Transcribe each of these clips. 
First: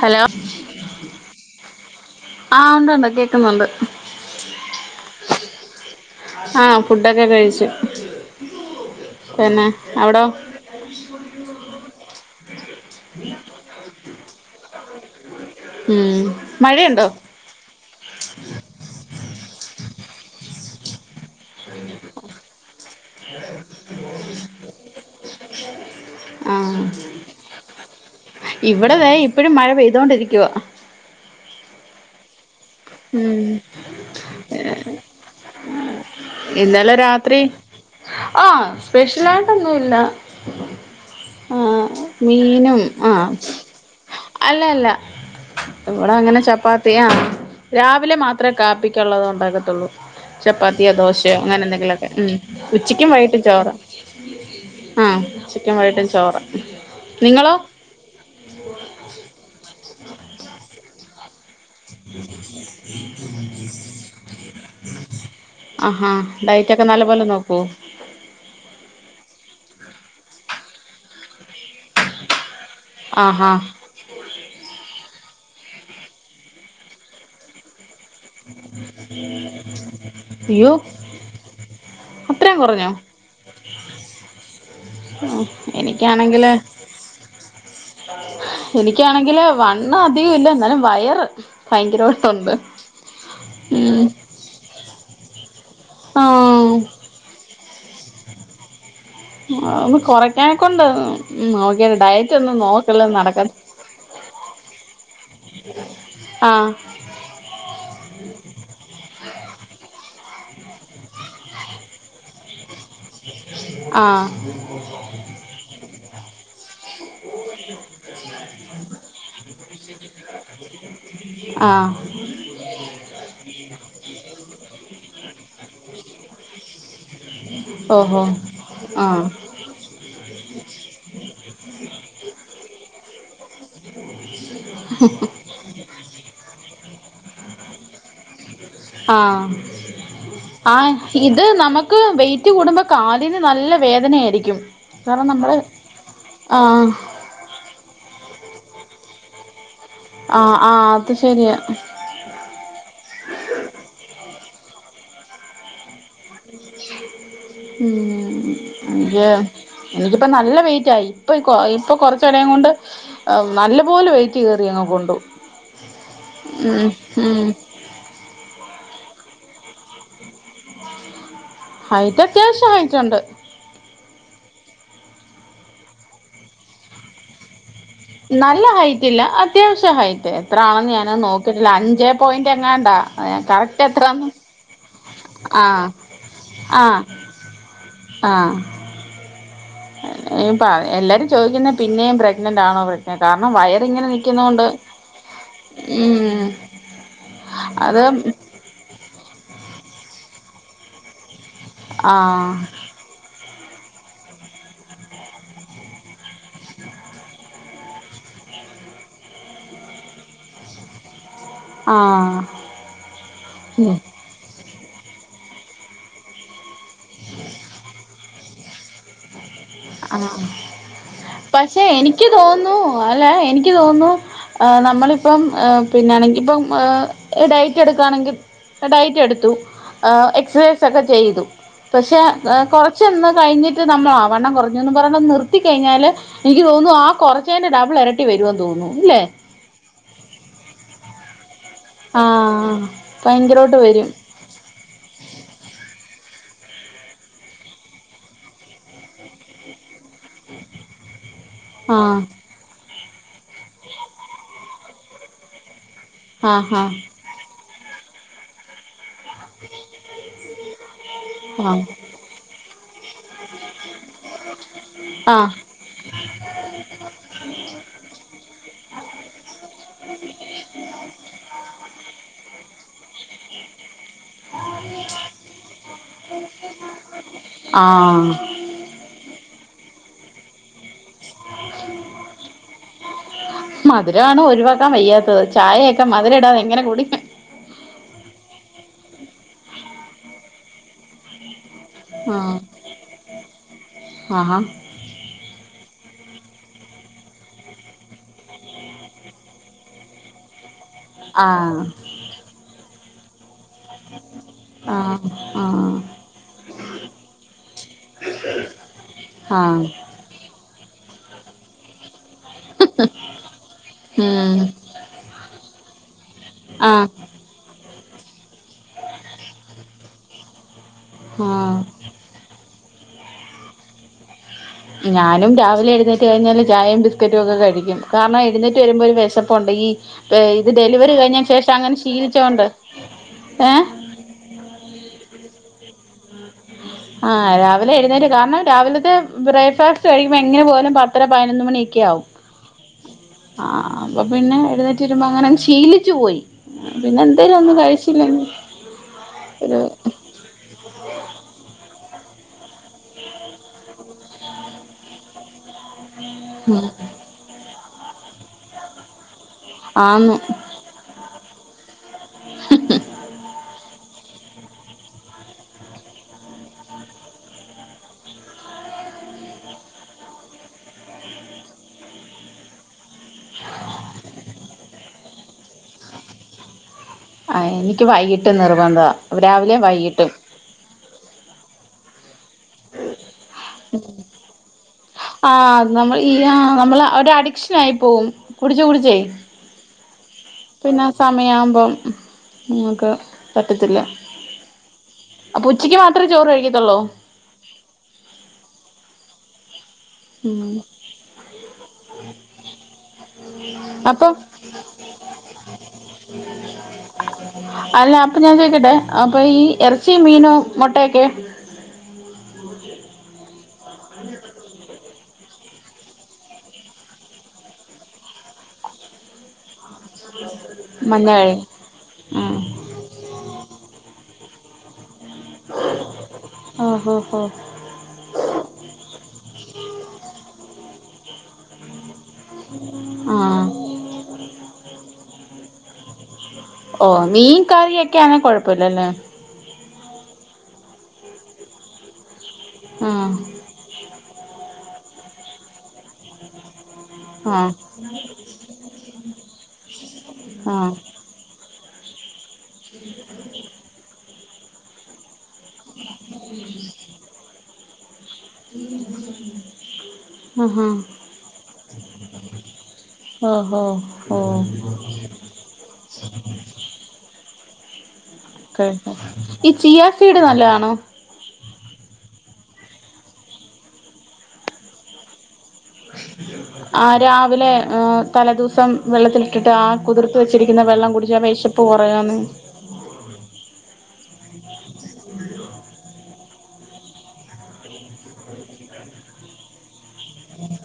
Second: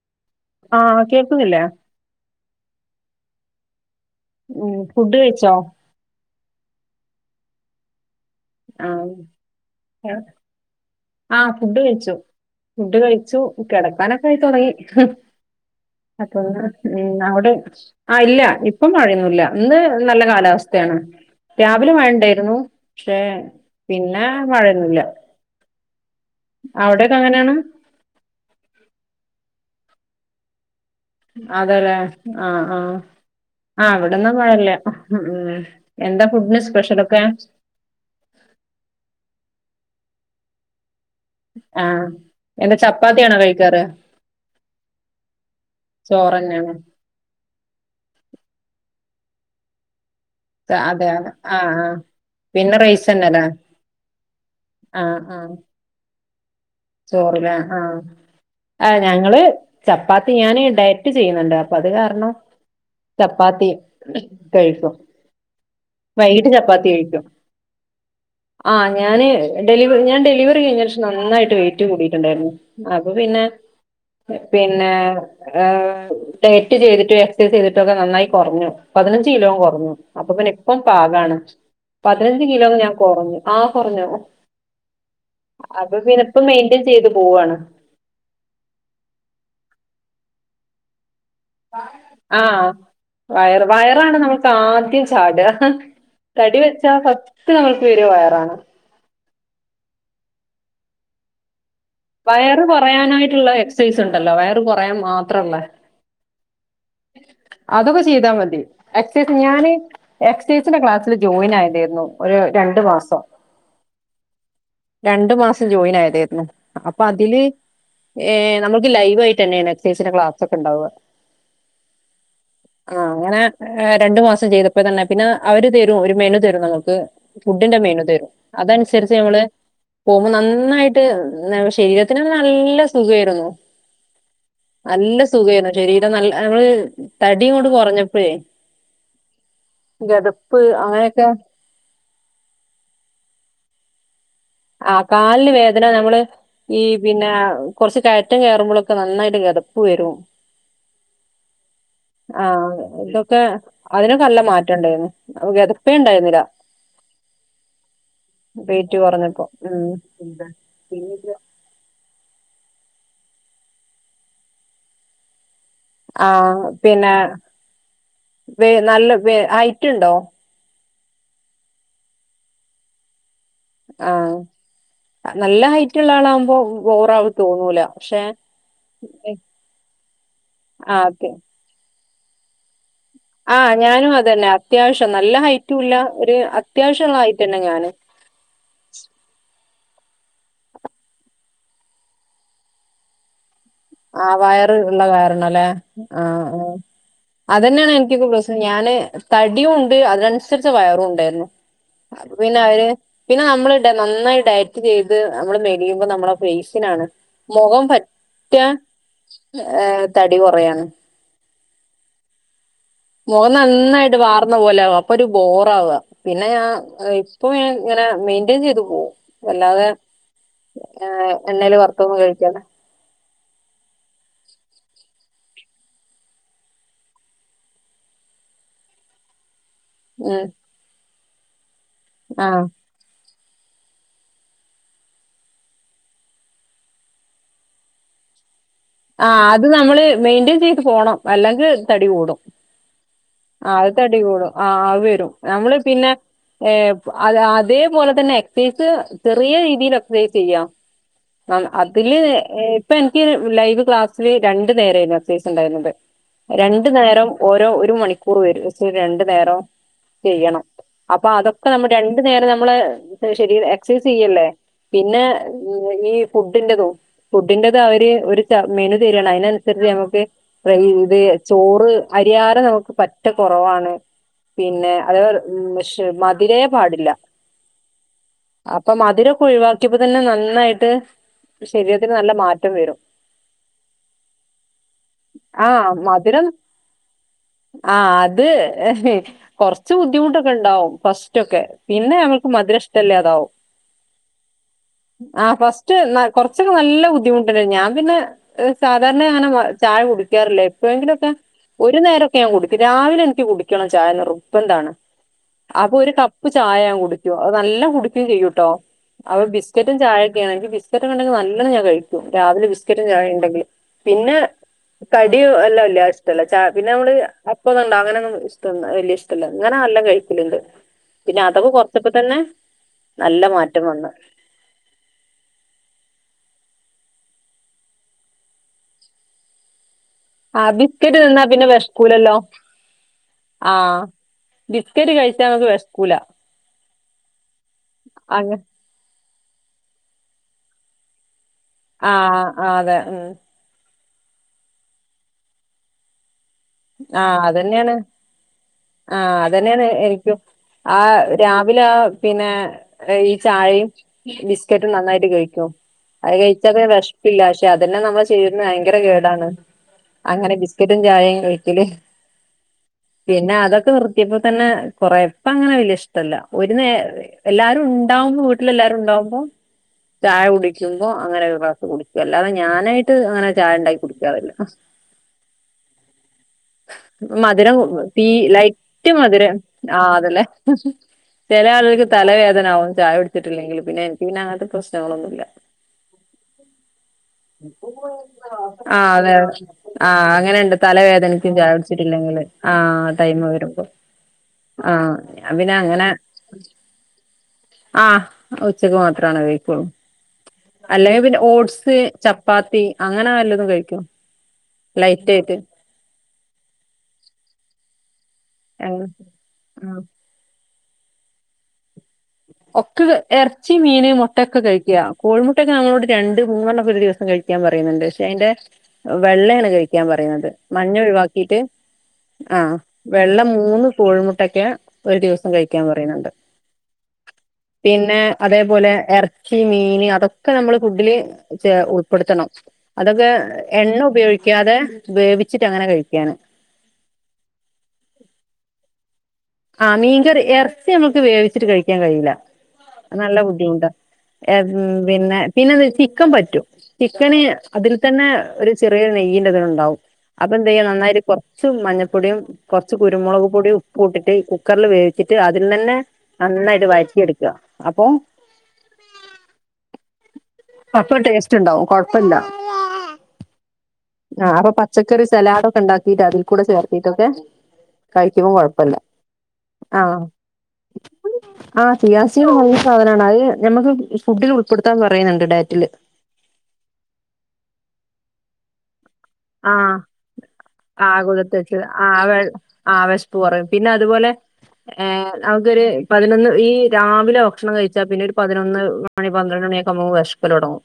Hello ആ കേൾക്കുന്നില്ല ആ ഉണ്ട്ണ്ട് കേക്കുന്നുണ്ട് ഉം ഫുഡ് കഴിച്ചോ ആ ഫുഡൊക്കെ കഴിച്ചു ആ പിന്നെ അവിടോ ആ ഫുഡ് കഴിച്ചു ഫുഡ് കഴിച്ചു കിടക്കാനൊക്കെ തുടങ്ങി ഉം അപ്പൊന്ന് മഴയുണ്ടോ ഉം അവിടെ ആ ഇല്ല ഇപ്പം മഴയൊന്നും ഇല്ല ഇന്ന് നല്ല കാലാവസ്ഥയാണ് രാവിലെ മഴ ഇണ്ടായിരുന്നു പിന്നെ മഴയൊന്നുമില്ല [unintelligible] ആഹ ഇവിടെ ദേ ഇപ്പഴും മഴ പെയ പെയ്തോണ്ടിരിക്കുവാ അതല്ലേ ആഹ ആഹ ഉം ആ ഇവിടെന്നും മഴല്ല ഉമ് ഇന്നലെ രാത്രി ആഹ സ്പെഷ്യൽ ആയിട്ടൊ ഒന്നുല്ല ആഹ ആഹ് എന്താ മീനും ആഹ ചപ്പാത്തിയാണോ കഴിക്കാറ് അല്ല അല്ല ഇവിടെ അങ്ങനെ ചോറന്നെയാണ് ചപ്പാത്തി ആ രാവിലെ മാത്രമേ കാപ്പിക്കുള്ളത് ഉണ്ടാാക്കത്തുള്ളൂ ചപ്പാത്തിയാ അതെ ദോശ അതെ - [unintelligible] അങ്ങനെ ആഹ് ആഹ് എന്തെങ്കിലുമൊക്കെ ഉമ് പിന്നെ റൈസ് ഉച്ചക്കും വൈകിട്ടും തന്നെല്ലേ ചോർ ആ ഉച്ചക്കും വൈകിട്ടും ചോർ ചോർ അല്ല ആഹ ആ് ഞങ്ങള് ചപ്പാത്തി ഞാന് ഡയറ്റ് ചെയ്യുന്നുണ്ട് അത് കാരണം ചപ്പാത്തി കഴിക്കും ആഹാ വൈകിട്ട് ഡയറ്റ് ഒക്കെ ചപ്പാത്തി കഴിക്കും നല്ലപോലെ നോക്കോ ഡെലിവറി ഞൻ ഡെലിവറി കഴിഞ്ഞ ശേഷം നായിട്ട് വെയ്റ്റ് റ്റ് കൂടീട്ടുണ്ടായിരുന്നു അപ്പൊ പിന്നെ ആഹാ പിന്നെ ആഹ് ഡയറ്റ് ചെയ്തിട്ട് എക്സസൈസ് ചെയ്തിട്ട് റ്റൊ ക്കെ നന്നായി കുറഞ്ഞു പതിനഞ്ച് കിലോ കൊറഞ്ഞു അപ്പൊ പിന്ന അയ്യോ ഇപ്പം പാകാണ് പതിനഞ്ച് അത്രയും കിലോ കുറഞ്ഞോ ഞാൻ കൊറഞ്ഞു ആ കൊറഞ്ഞു അപ്പ പിന്നെ ഇപ്പൊ എനിക്കാണെങ്കില് മെയിന്റെയിൻ ചെയ്ത് പോവാണ് എനിക്കാണെങ്കില് വണ്ണം അധികം ഇല്ല ന്ന് വയറ് ഭയങ്കരമായിട്ടുണ്ട് ആഹ് വയർ ഉം വയറാണ് നമ്മൾക്ക് ആദ്യം ചാട ഹ് ഹ് തടി ആഹ് വെച്ചാ ഫസ്റ്റ് [unintelligible] ങ്ങൾക്ക് വര വയറാണ് ഒ കൊറയ്ക്കാനൊക്കുണ്ട് [unintelligible] വയറ് കുറയാനായിട്ടുള്ള എക്സസൈസ് ഉണ്ടല്ലോ വയറ് കുറയാൻ മാത്രല്ല ആഹ് അതൊക്കെ ചെയ്താ മതി എക്സസൈസ് ഞാന് [unintelligible] ചേച്ചിന്റെ ക്ലാസ്സിൽ ജോയിൻ ആയി ലേർന്നോ ഒരു രണ്ടു മാസം ആഹ് രണ്ടു മാസം ജോയിൻ ആയടെ [unintelligible] അപ്പൊ അതില് ഏ നമ്മുക്ക് ലൈവാ യിട്ട് തന്നേണ് എക്‌സൈയ്‌സ് ക്ലാസ് ഒക്കെ ഉണ്ടാവ ആഹ് ആ അങ്ങനെ രണ്ടു മാസംചെയ്തപ്പോ തന്നെ പിന്നെ അവര് തരും ഒരു മെനു തരും നമുക്ക് ഫുഡ്ഡിന്റെ മെയിനു ഓഹോ തരും അതനുസരിച്ച് ആഹ് നമ്മള് പോവു നന്നായിട്ട് ന്ന ശരീരത്തിനും നല്ല സുഖേയിരുന്നു നല്ല സുഖേമാണ് ശരീരം നല്ല നമ്മള് തടിയുങ് കൊറഞ്ഞപ്പഴേ ആഹ് ആ അങ്ങനെയൊക്കെ ഇത് നമുക്ക് മ്മക്ക് വൈറ്റ് കൂടുമ്പോ കാലിന് നല്ല വേദനയായിരിക്കും ആ കാരണം കാലിന് നമ്മള് വേദന നമ്മള് ഈ ആഹ് പിന്നെ കൊറ് ച് കഴ ഒറ്റം കേറുമ്പോഴൊക്ക നന്നായിട്ട് കേറും ആഹ ആഹ അത് ശരിയ ആഹ ഇതൊക്കെ അതിനൊക്കല്ല മാറ്റം ഉണ്ടായിന്നു അപ്ഗതപ്പ് ഉം വെയിറ്റ് എനിക്ക് കുറഞ്ഞപ്പോ ഉം എനിക്കിപ്പ എന്താ നല്ല വെയിറ്റായി പിന്നെ ഇപ്പൊ ഇപ്പൊ കൊറച്ച് എടേ കൊണ്ട് നല്ല പോലെ വെയിറ്റ് കേറി അങ്ങ് കൊണ്ടു ആ ഉം പിന്നെ ഉം വി നല്ല വെ ഐറ്റുണ്ടോ ഐറ്റ അത്യാവശ്യം ഐറ്റുണ്ട് ആഹ് നല്ല ഹൈറ്റ് ഉള്ള ആളാവുമ്പോ ബോറായി തോന്നൂല പക്ഷെ നല്ല ഹൈറ്റ് ഇല്ല അത്യാവശ്യ ഹൈറ്റ് എത്ര ആണെന്ന് ഞാൻ ആ നോക്കിട്ടില്ല അഞ്ച് പോയിന്റ് എങ്ങാണ്ടാ ആഹ് കറക്റ്റ് ഞാനും എത്രാന്ന് അതന്നെ അത്യാവശ്യം നല്ല ആഹ് ഹൈറ്റുല്ല ഒരു ആഹ് അത്യാവശ്യള്ള ഹൈറ്റന്നെ ഞാനും ആഹ് [inaudible] എല്ലാരും ചോദിക്കുന്ന പിന്നെയും പ്രഗ്നന്റ് ആണോ പ്രെഗ്നന്റാണോ കാരണം വയർ ആ വയറ് ഉള്ള കരണല്ലേ ആ ഉം ആ അതന്നെയാണ് അത് എനിക്കിപ്പം പ്രശനം ഞാന് തടിയും ഉണ്ട് അതിനനുസരിച്ച് വയറും ഉണ്ടായിരുന്നു അത് ആഹ് പിന്നെ അവര് പിന്നെ നമ്മ നന്നായി ഡയറ്റ് ചെയ്ത് നമ്മള് മെടിയുമ്പോ നമ്മളുടെ ഫേസിനാണ് മുഖം മറ്റ ഏഹ തടി കുറയാണ് ആ മുഖം നന്നായിട്ട് വാർന്ന പോലകും പ്പൊ ഒരു ബോറ ആവ പിന്നെ ഞാൻ ഇപ്പൊ ഇങ്ങനെ മെയി- ചെയ്തു പോകു ആ എണ്ണയിൽ പക്ഷെ വറുത്തൊന്നും എനിക്ക് കഴിക്കാതെ തോന്നുന്നു അല്ലേ എനിക്ക് തോന്നുന്നു നമ്മളിപ്പം പിന്നൊണെങ്കിൽ ഇപ്പം ഡയറ്റ് എടുക്കുകയാണെങ്കിൽ ഡയറ്റ് എടുത്തു- ഉം എക്സൈ് സക്ക ചെയ്തു പക്ഷെ ആഹ് കുറച്ച എന്താ കഴിഞ്ഞിട്ട് നമ്മള ആ വണ്ണം കുറച്ച് ന്ന് പറഞ്ഞു അത് നിർത്തി കഴിഞ്ഞാല് എനിക്ക് തോന്നുന്നു ആ കുറച്ചേൻന്റെ ഡബിൾ ഇരട്ടി വരുംന്ന് ആ അത് നമ്മള് മെയിന്റ്റെയിൻ ചെയ്ത് പോണം അല്ലെങ്കിൽ തടി കൂടും ആഹ ആ അത് തടിികൂടും ആ് അ വരും നമ്മള് പിന്നെ ഏ അ അതേപോലെ തന്നെ എക്സൈസ് ചെറിയ രീതിയിലൊെ ീത് ചെയ്യ ന അതില ആഹ് ഇപ്പൊ എനിക്ക് ലൈവ് ക്ലാസ്സിില് രണ്ടു നേരമായിരുന്നു അ സീസ് ഉണ്ടായിരുന്നത് ആഹ് രണ്ടു നേരം ഓരോ മണിക്കർ പ വരും പക്ഷ രണ്ട് നേ നേരോ ചെയ്യണം അപ്പൊ ആഹ് അതൊക്കെ ആഹ് നമ്മള് രണ്ടു നേരം നമ്മള് ഉ ശ എക്സസൈസ് ചെയ്യല്ലേ പിന്നെ ആഹ് ഈ ഫുഡിറതും ഫുഡിറത അവര് ഒരു മെനു തരണം അതിനനുസരിച്ച് നമുക്ക് ഇത് ചോറ് അരിയാറ് നമുക്ക് പറ്റ റവാണ് പിന്നെ അ മധര പാടില്ല ആഹ് മരെ ഒ അ തന്നെ നന്നായിട്ട് ശരീരത്തിന് നല്ല മാറ്റം വരും മധുരമാണ് ഒഴിവാക്കാൻ വയ്യാത്തത് ചായയൊക്കെ മധുരം ഇടാതെ എങ്ങനെ കൂട ആ അത് കുറച്ച് ബുദ്ധിമുട്ടൊക്കെ ഉണ്ടാവും ഫസ്റ്റ്ൊക്കെ പിന്നെ ഞങ്ങൾക്ക് ആഹ് മധുര ഇഷ്ടല്ലേ അതാവും ആഹാ ആ ഫസ് മ കുറച്ചൊക്കെ നല്ല ബുദ്ധിമുട്ടുണ്ട് ഞാൻ പിന്നെ സാധാരണ അങ്ങനെ ചായ കുടിക്കാറില്ലേ ങ്കിലൊക്കെ ആഹ് ഒരു നേരംൊക്കെ ഞാൻടു രാവിലെ എനിക്ക്ൂ കുണം ചായറപ്പ എന്താണ് ആഹ് അപ്പൊ ആഹ് ഒരു കപ്പ് ചായ ൻ കുടിക്ക അത് നല്ല കുടിക്കയും ചെയ്യൂട്ടോ അപ്പൊ ആഹ് ബിസ്ക്കറ്റും ചായൊക്കെ ആണെങ്കിൽ ചക്കെണ്ടെങ്ക നല്ല ഞാ കഴി രാവിലെ ബിസ്ക്കറ്റും ചായ ഉണ്ടെങ്കില് പിന്നെ ഉം കടിയും എല്ലാം ഇല്ല ഇഷ്ടല്ല ച പിന്നെ ആഹ് നമ്മള് ഇപ്പണ്ട അങ്ങനെന്നും ഇഷ്ട വലിയ ഇഷ്ടല്ല ഇങ്ങനെ എല്ലാം കഴിക്കലുണ്ട് പിന്നെ അതൊക്ക ആഹ് കൊറച്ചപ്പ തന്നെ നല്ല മാറ്റം വന്ന് ഞാനും രാവിലെ എഴുന്നേറ്റ് കഴിഞ്ഞാല് ചായയും ബിസ്ക്കറ്റും ഒക്കെ കഴിക്കും കാരണം എഴുന്നേറ്റ് വരുമ്പോ ഒരു വിശപ്പുണ്ട് ഈ ആ ഇത് ഡെലിവറി ബിസ്കറ്റ് കഴിഞ്ഞ നിന്നാ പിന്നെ ശേഷം അങ്ങനെ വിഷ്കൂലല്ലോ ശീലിച്ചോണ്ട് ആ ഏഹ് ബിസ്കറ്റ് കഴിച്ചാ നമക്ക് വിഷകൂലാ ആ രാവിലെ എഴുന്നേ അങ്ങ കാരണം രാവിലത്തെ ബ്രേക്ക്ഫാസ്റ്റ്ഴ എങ്ങന പോലും പത്രം പതിനൊ മണിയക്കെും ആഹ് ആഹ് അതെ ഉം അപ്പൊ പിന്നെ എഴുന്നേറ്റ് വരുമ്പോ അങ്ങനങ്ങ് ശീലിച്ചു പോയി പിന്നെ ആഹ് എന്തേലും ഒന്നും അതന്നെയാണ് കഴിച്ചില്ലെങ്കി ആഹ് ഒരു അതന്നെയാണ് എനിക്കും ആ രാ [unintelligible] ല പിന്നെ ഈ ചായയും ബിസ്ക്കറ്റും നന്നായിട്ട് കഴിക്കോ അത് കഴിച്ചാ പിന്നെ വിശ്പ്പില്ല പക്ഷെ അതന്നെ നമ്മൾ ചെയ്യുന്ന ഭയങ്കര കേ അതാണ് ആന്നു അങ്ങനെ ബിസ്ക്കറ്റും ചായയും കഴി പിന്നെ പിന്ന അതൊക്കെ വെർ [unintelligible] തന്നെ കൊറേ പ്പ അങ്ങനെ വലിയ ഇഷ്ടമല്ല ഒരു നേര എല്ലാവാരും ഉണ്ടാവുമ്പോ വീട്ടിലെല്ലാരും ഉണ്ടാവുമ്പോ ചായ കുടിക്കുന്നു അങ്ങനെ ഒരു ഗ്ലാസ് കുടിക്കും അല്ലാതെ ഞാനായിട്ട് ഇട്ട് അങ്ങനെ ചായ ഇണ്ടാക്കി കുടിക്കാറില്ല ആഹ് മധുരം എനിക്ക് തീ വൈകിട്ട് നിർബന്ധ ലൈറ്റ് മധുരം രാവിലെ ആ വൈകിട്ടും അതല്ലേ ചില ആളുകൾക്ക് തലവേ തലവേദന ആവും ചായ കുടിച്ചിട്ടില്ലെങ്കിൽ പിന്നെ എനിക്ക് പിന്ന അങ്ങനത്തെ പ്രശ്നങ്ങളൊന്നൂല്ല. ആഹ് നമ്മൾ ഈ ആഹ് നമ്മള് ഒരു അഡിക്ഷൻ ആയി പോവും കുടിച്ച് ആ കുടിച്ചേ അതെയതെ ആ അങ്ങനെയുണ്ട് പിന്നെ ആ തലവേ സമയാവുമ്പം ചായകുടിച്ചിട്ടില്ലെങ്കിൽ ആ നമുക്ക് ടൈമ് വരുമ്പോ പറ്റത്തില്ല ആ ഞാൻ അപ്പൊ പിന്നെ ഉച്ചക്ക് അങ്ങനെ മാത്രേ ചോറ് കഴിക്കത്തുള്ളൂ ആഹ് ഉച്ചക്ക് മാത്രണ് കഴി ഉം [unintelligible] അല്ലെങ്കിൽ പിന്നെ ഓട്സ് ചപ്പാത്തി അങ്ങനെ വല്ലതും കഴിക്കും അപ്പൊ ലൈറ്റ് ആയിട്ട് അല്ല അപ്പൊ ഞാൻ ചോയിക്കട്ടെ അങ്ങനെ അപ്പൊ ഈ ആഹ് ഇറച്ചീ മീനോ മൊട്ടയൊക്കെ ഒക്കെ ഇറച്ചി മീന് മുട്ടൊക്കെ കഴിക്ക കോഴിമുട്ടൊക്കെ നമ്മളോട് രണ്ട് മൂന്നെണ്ണൊക്ക ഒരു ദിവസം കഴിക്കാൻ പറയുന്നുണ്ട്. പക്ഷെ അയിന്റെ വെള്ളയാണ് കഴി ക്കാൻ പറയുന്നത് മഞ്ഞ ഒഴിവാക്കിട്ട് ആ വെള്ള മൂന്ന് കോഴിമു [unintelligible] ഒരു ദിവസം കഴിക്കാൻ പറയുന്നുണ്ട് ആഹ് ഓഹോ ഹോ പിന്നെ അതേപോലെ ഇറച്ചി മീൻ അതൊക്കെ നമ്മള് ഫുഡില് ചെ ഉ പ്പെടുത്തണം അതൊക്കെ ആഹ് എണ്ണ ഉപയോഗിക്കാതെ വേവിച്ചിട്ട് അങ്ങനെ കഴിക്കും ക്കെയാണ് ഓ മീൻ കറിയൊക്കെ ആണെ കൊഴപ്പല്ലല്ലേ ആ മീൻകറി ഇറച്ചി നമുക്ക് വേവിച്ചിട്ട് കഴിക്കാൻ കഴിയില്ല ആഹ് നല്ല ബുദ്ധി ണ്ടാ [unintelligible] പിന്നെ പിന്നെ ന്താ ചിക്കൻ പറ്റും ചിക്കന് ആഹ് അതിൽ തന്നെ ഒരു ചെറിയ നെയ്യീന്റെ തിലുണ്ടാവും അപ്പൊ എന്തെയ്യ ആഹ് നന്നായിട്ട് കൊ ച്ചും മഞ്ഞപ്പൊടിയും കുറച്ച് കുരുമുളക് പൊടിയും ഉപ്പും ഇട്ട് കുക്കറിൽ വേവിച് ട്ട് അതിൽ തന്നെ നന്നായിട്ട് വഴറ്റിയെടുക്കുക അപ്പോ ആഹാ അപ്പ ടേസ്റ്റ് ഉണ്ടാവും കൊഴപ്പല്ല ഓഹോ ഓ ആ അപ്പൊ പച്ചക്കറി സലാടൊക്കെ ണ്ടാക്കിട്ട് അതിൽ കൂടെ ചേർത്തിട്ടൊക്കെ കഴിക്കുമ്പോം ഓക്കെ കൊഴപ്പല്ല ഈ ആ ചിയാസീഡ് നല്ലആണോ ആ ചിയാസീഡ് നല്ല സാധനാണ് അഹ് ഞമുക്ക് ഫുഡിൽ ഉൾപ്പെടുത്താൻ പറയുന്നുണ്ട് ഡയറ്റ് ആ രാവിലെ തലേദിവസം സം ആ ആ കുടിച്ചാ കുതിർത്തു വച്ച് വെശപ്പ് ആ കൊറയാന്ന് ആ വിശപ്പ് കുറയും പിന്നെ അതുപോലെ എ അതൊരു പതിനൊന്ന് ഈ രാവിലെ ഭക്ഷണം കഴിച്ചാ പിന്നെ ഒരു പതിനൊന്ന് മണി പന്ത്രണ്ട് മണിയൊക്കെയാകുമ്പോ നമുക്ക് വെഷ് ശ്ക്കലൊടങ്ങും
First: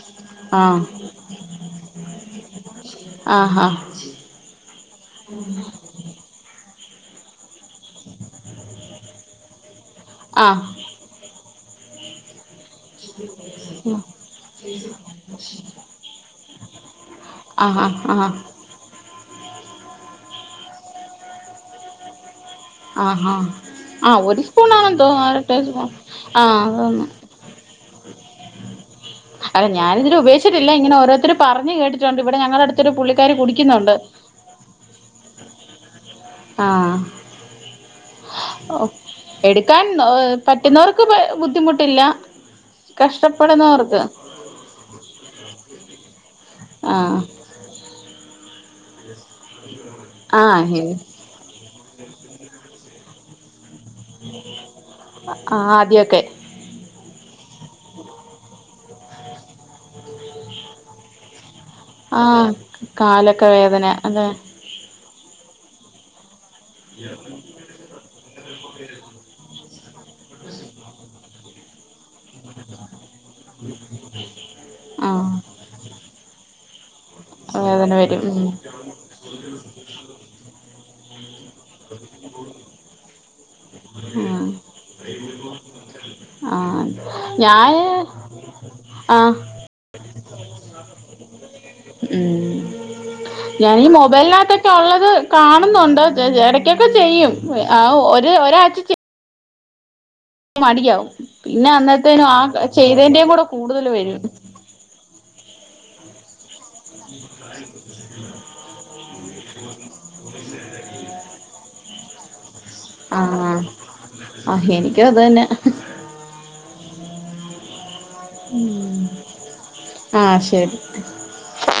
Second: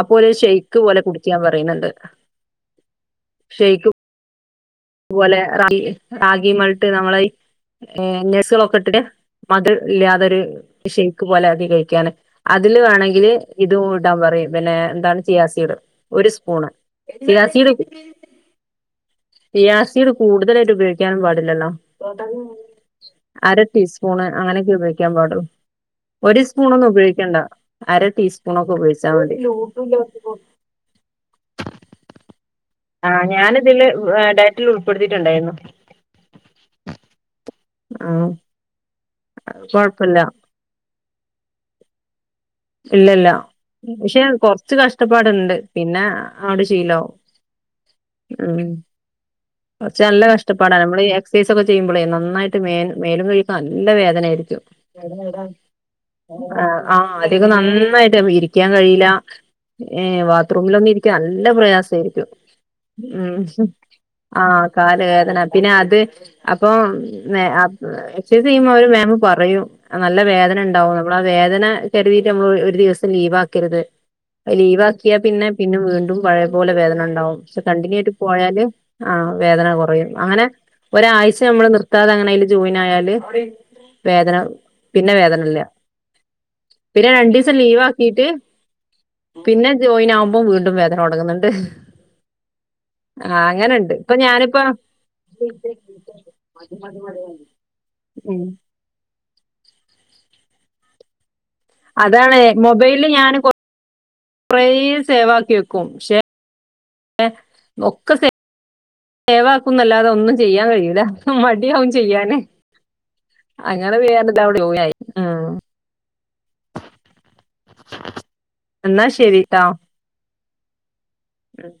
അപ്പോല് ഒരു ഷെയ്ക്ക് ആഹ് പോലെ കുടിക്കാൻ പറയുന്നുണ്ട്. ആ ഹാ അതുപോലെ റ റാഗി മൾ ട്ട് നമ്മളെയ് നഴ്സുകളൊക്കെ ഇട്ടിട്ട് മധുരം ഇല്ലാതൊരു ആഹ് ഷെയ്ക്ക് പോലെ ആക്കി കഴിക്ക് ക്യാനാ അതില് വേണമെങ്കില് ഇതും ഇടാൻ പറയും പിന്നെ എന്താണ് ചിയാസീട് ഒരു സ് പോണ് ആ ആ ആ ചിയാസിഡ് കൂടുതലായിട്ട് ഉപയോഗിക്കാനും പാടില്ലല്ലോ ആഹാ അര ആഹ് ടീസ്പൂണ് ഒരു അങ്ങനെയൊക്കെ സ്പൂണാണെന്ന് ഉപയോഗിക്കാൻ തോന്നുന്നു അര പാടുള്ളൂ ടീസ്പൂൺ ഒരു ആഹ് സ്പൂൺ ഒന്നും അതന്നെ ഉപയോഗിക്കണ്ട അര ടീസ്പൂൺ ഒക്കെ ഉപയോഗിച് അല്ല ഞാനിതിനെ ഉപേക്ഷിച്ചിട്ടില്ല ഇങ്ങനെ ഓരോരുത്തറ് പറഞ്ഞ് കേട്ടിട്ടുണ്ട് ഇവിടെ ഞങ്ങളുടെ അടുത്ത് ആ ഞാനിതില് ഡയറ്റിൽ ഉൾപ്പെടുത്തിയിട്ടുണ്ടായിരുന്നു. ആ ആ എടുക്കാൻ കൊഴപ്പില്ല പറ്റുന്നവർക്ക് ബുദ്ധിമുട്ടില്ല ഇല്ലല്ല കഷ്ടപ്പെടുന്നവർക്ക് പക്ഷെ കൊറച്ച് കഷ്ടപ്പാടുണ്ട് പിന്നെ അവിടെ ശീലമാകും ആഹ് ഉം. കുറച്ച് നല്ല കഷ്ടപ്പാടാ ആഹ് നമ്മള് എക്സൈസ്ഒക്കെ ചെയ്യുമ്പോഴേ നനായിട്ട് മേ മേലും കഴിക്കാ നല്ല വേദന ആായിരിക്കും ആഹ് ആദ്യൊക്കെ ആ നന്നായിട്ട് ഇരിക്ക കഴിയില്ല ബാത്റൂമിലൊക്കെ ഇരിക്കാൻ നല്ല പ്ര സമായിരിക്കും ആഹ് കാലൊക്കെ വേദന അതെ ആ കാല് വേദ അ പിന്നെ അത് അപ്പം എക്സൈസ് ചെയ്യുമ്പോ അവര് മാം പറയും നല്ല വേദന ഉണ്ടാവും നമ്മൾ ആ വേദന കരുതീട്ട ഒരു ദിവസം ലീവാക്കരുത് ലീവ്ക്കിയാ ആഹ് പിന്നെ പിന്നെ വീണ്ടും പഴയ പോല വേദന ഉണ്ട് ണ്ടാവും വേദന പക്ഷേകണ്ടിന്യൂ ആയിട്ട് വരും ഉം പോയാല് ആ വേദന കുറയും അങ്ങനെ ഒരാഴ്ച നമ്മള് നിർത്താതെ അങ്ങനതില് ജോയിൻ ആയാല് വേദന ഉം പിന്നെ വേദന ഇല്ല ആഹ് പിന്നെ രണ്ടു ദിവസം ലീവ് ഞാന് ആക്കിട്ട് ആഹ് പിന്നെ ജോയിൻ ആവു ഇപ്പം വീണ്ടും വേദന തുടങ്ങുന്നിണ്ട്. ഉം ഞാനീ ഇപ്പൊ ഞാനിപ്പ മൊബൈലിനകത്തൊക്കെ ഒള്ളത് കാണുന്നുണ്ട് [unintelligible] എടയ്ക്കൊക്കെ ചെയ്യും, ആ ഒ ഉം ഒരാഴ്ച്ച ചെ മടിയാവും. പിന്നെ അന്നത്തേനും അതാണ് ആ മൊബൈലില് ചെയ്തേന്റെ ഞാൻ കൂടെ കൂടുതല് വരും. ക്കും പ്ഷേ ഒക്കെ സേവാക്കുന്നല്ലാതെ ഒന്നും ചെയ്യാൻ കഴിയൂല മടിയാവും ചെയ്യാന് ആ അങ്ങനെ വേറെ ആ ഇതവിടെ ജോയിൻ ആയി എനിക്കും അത് തന്നെ. ഉം എന്നാ ശെരി ട്ടോ. [unintelligible] ആഹ്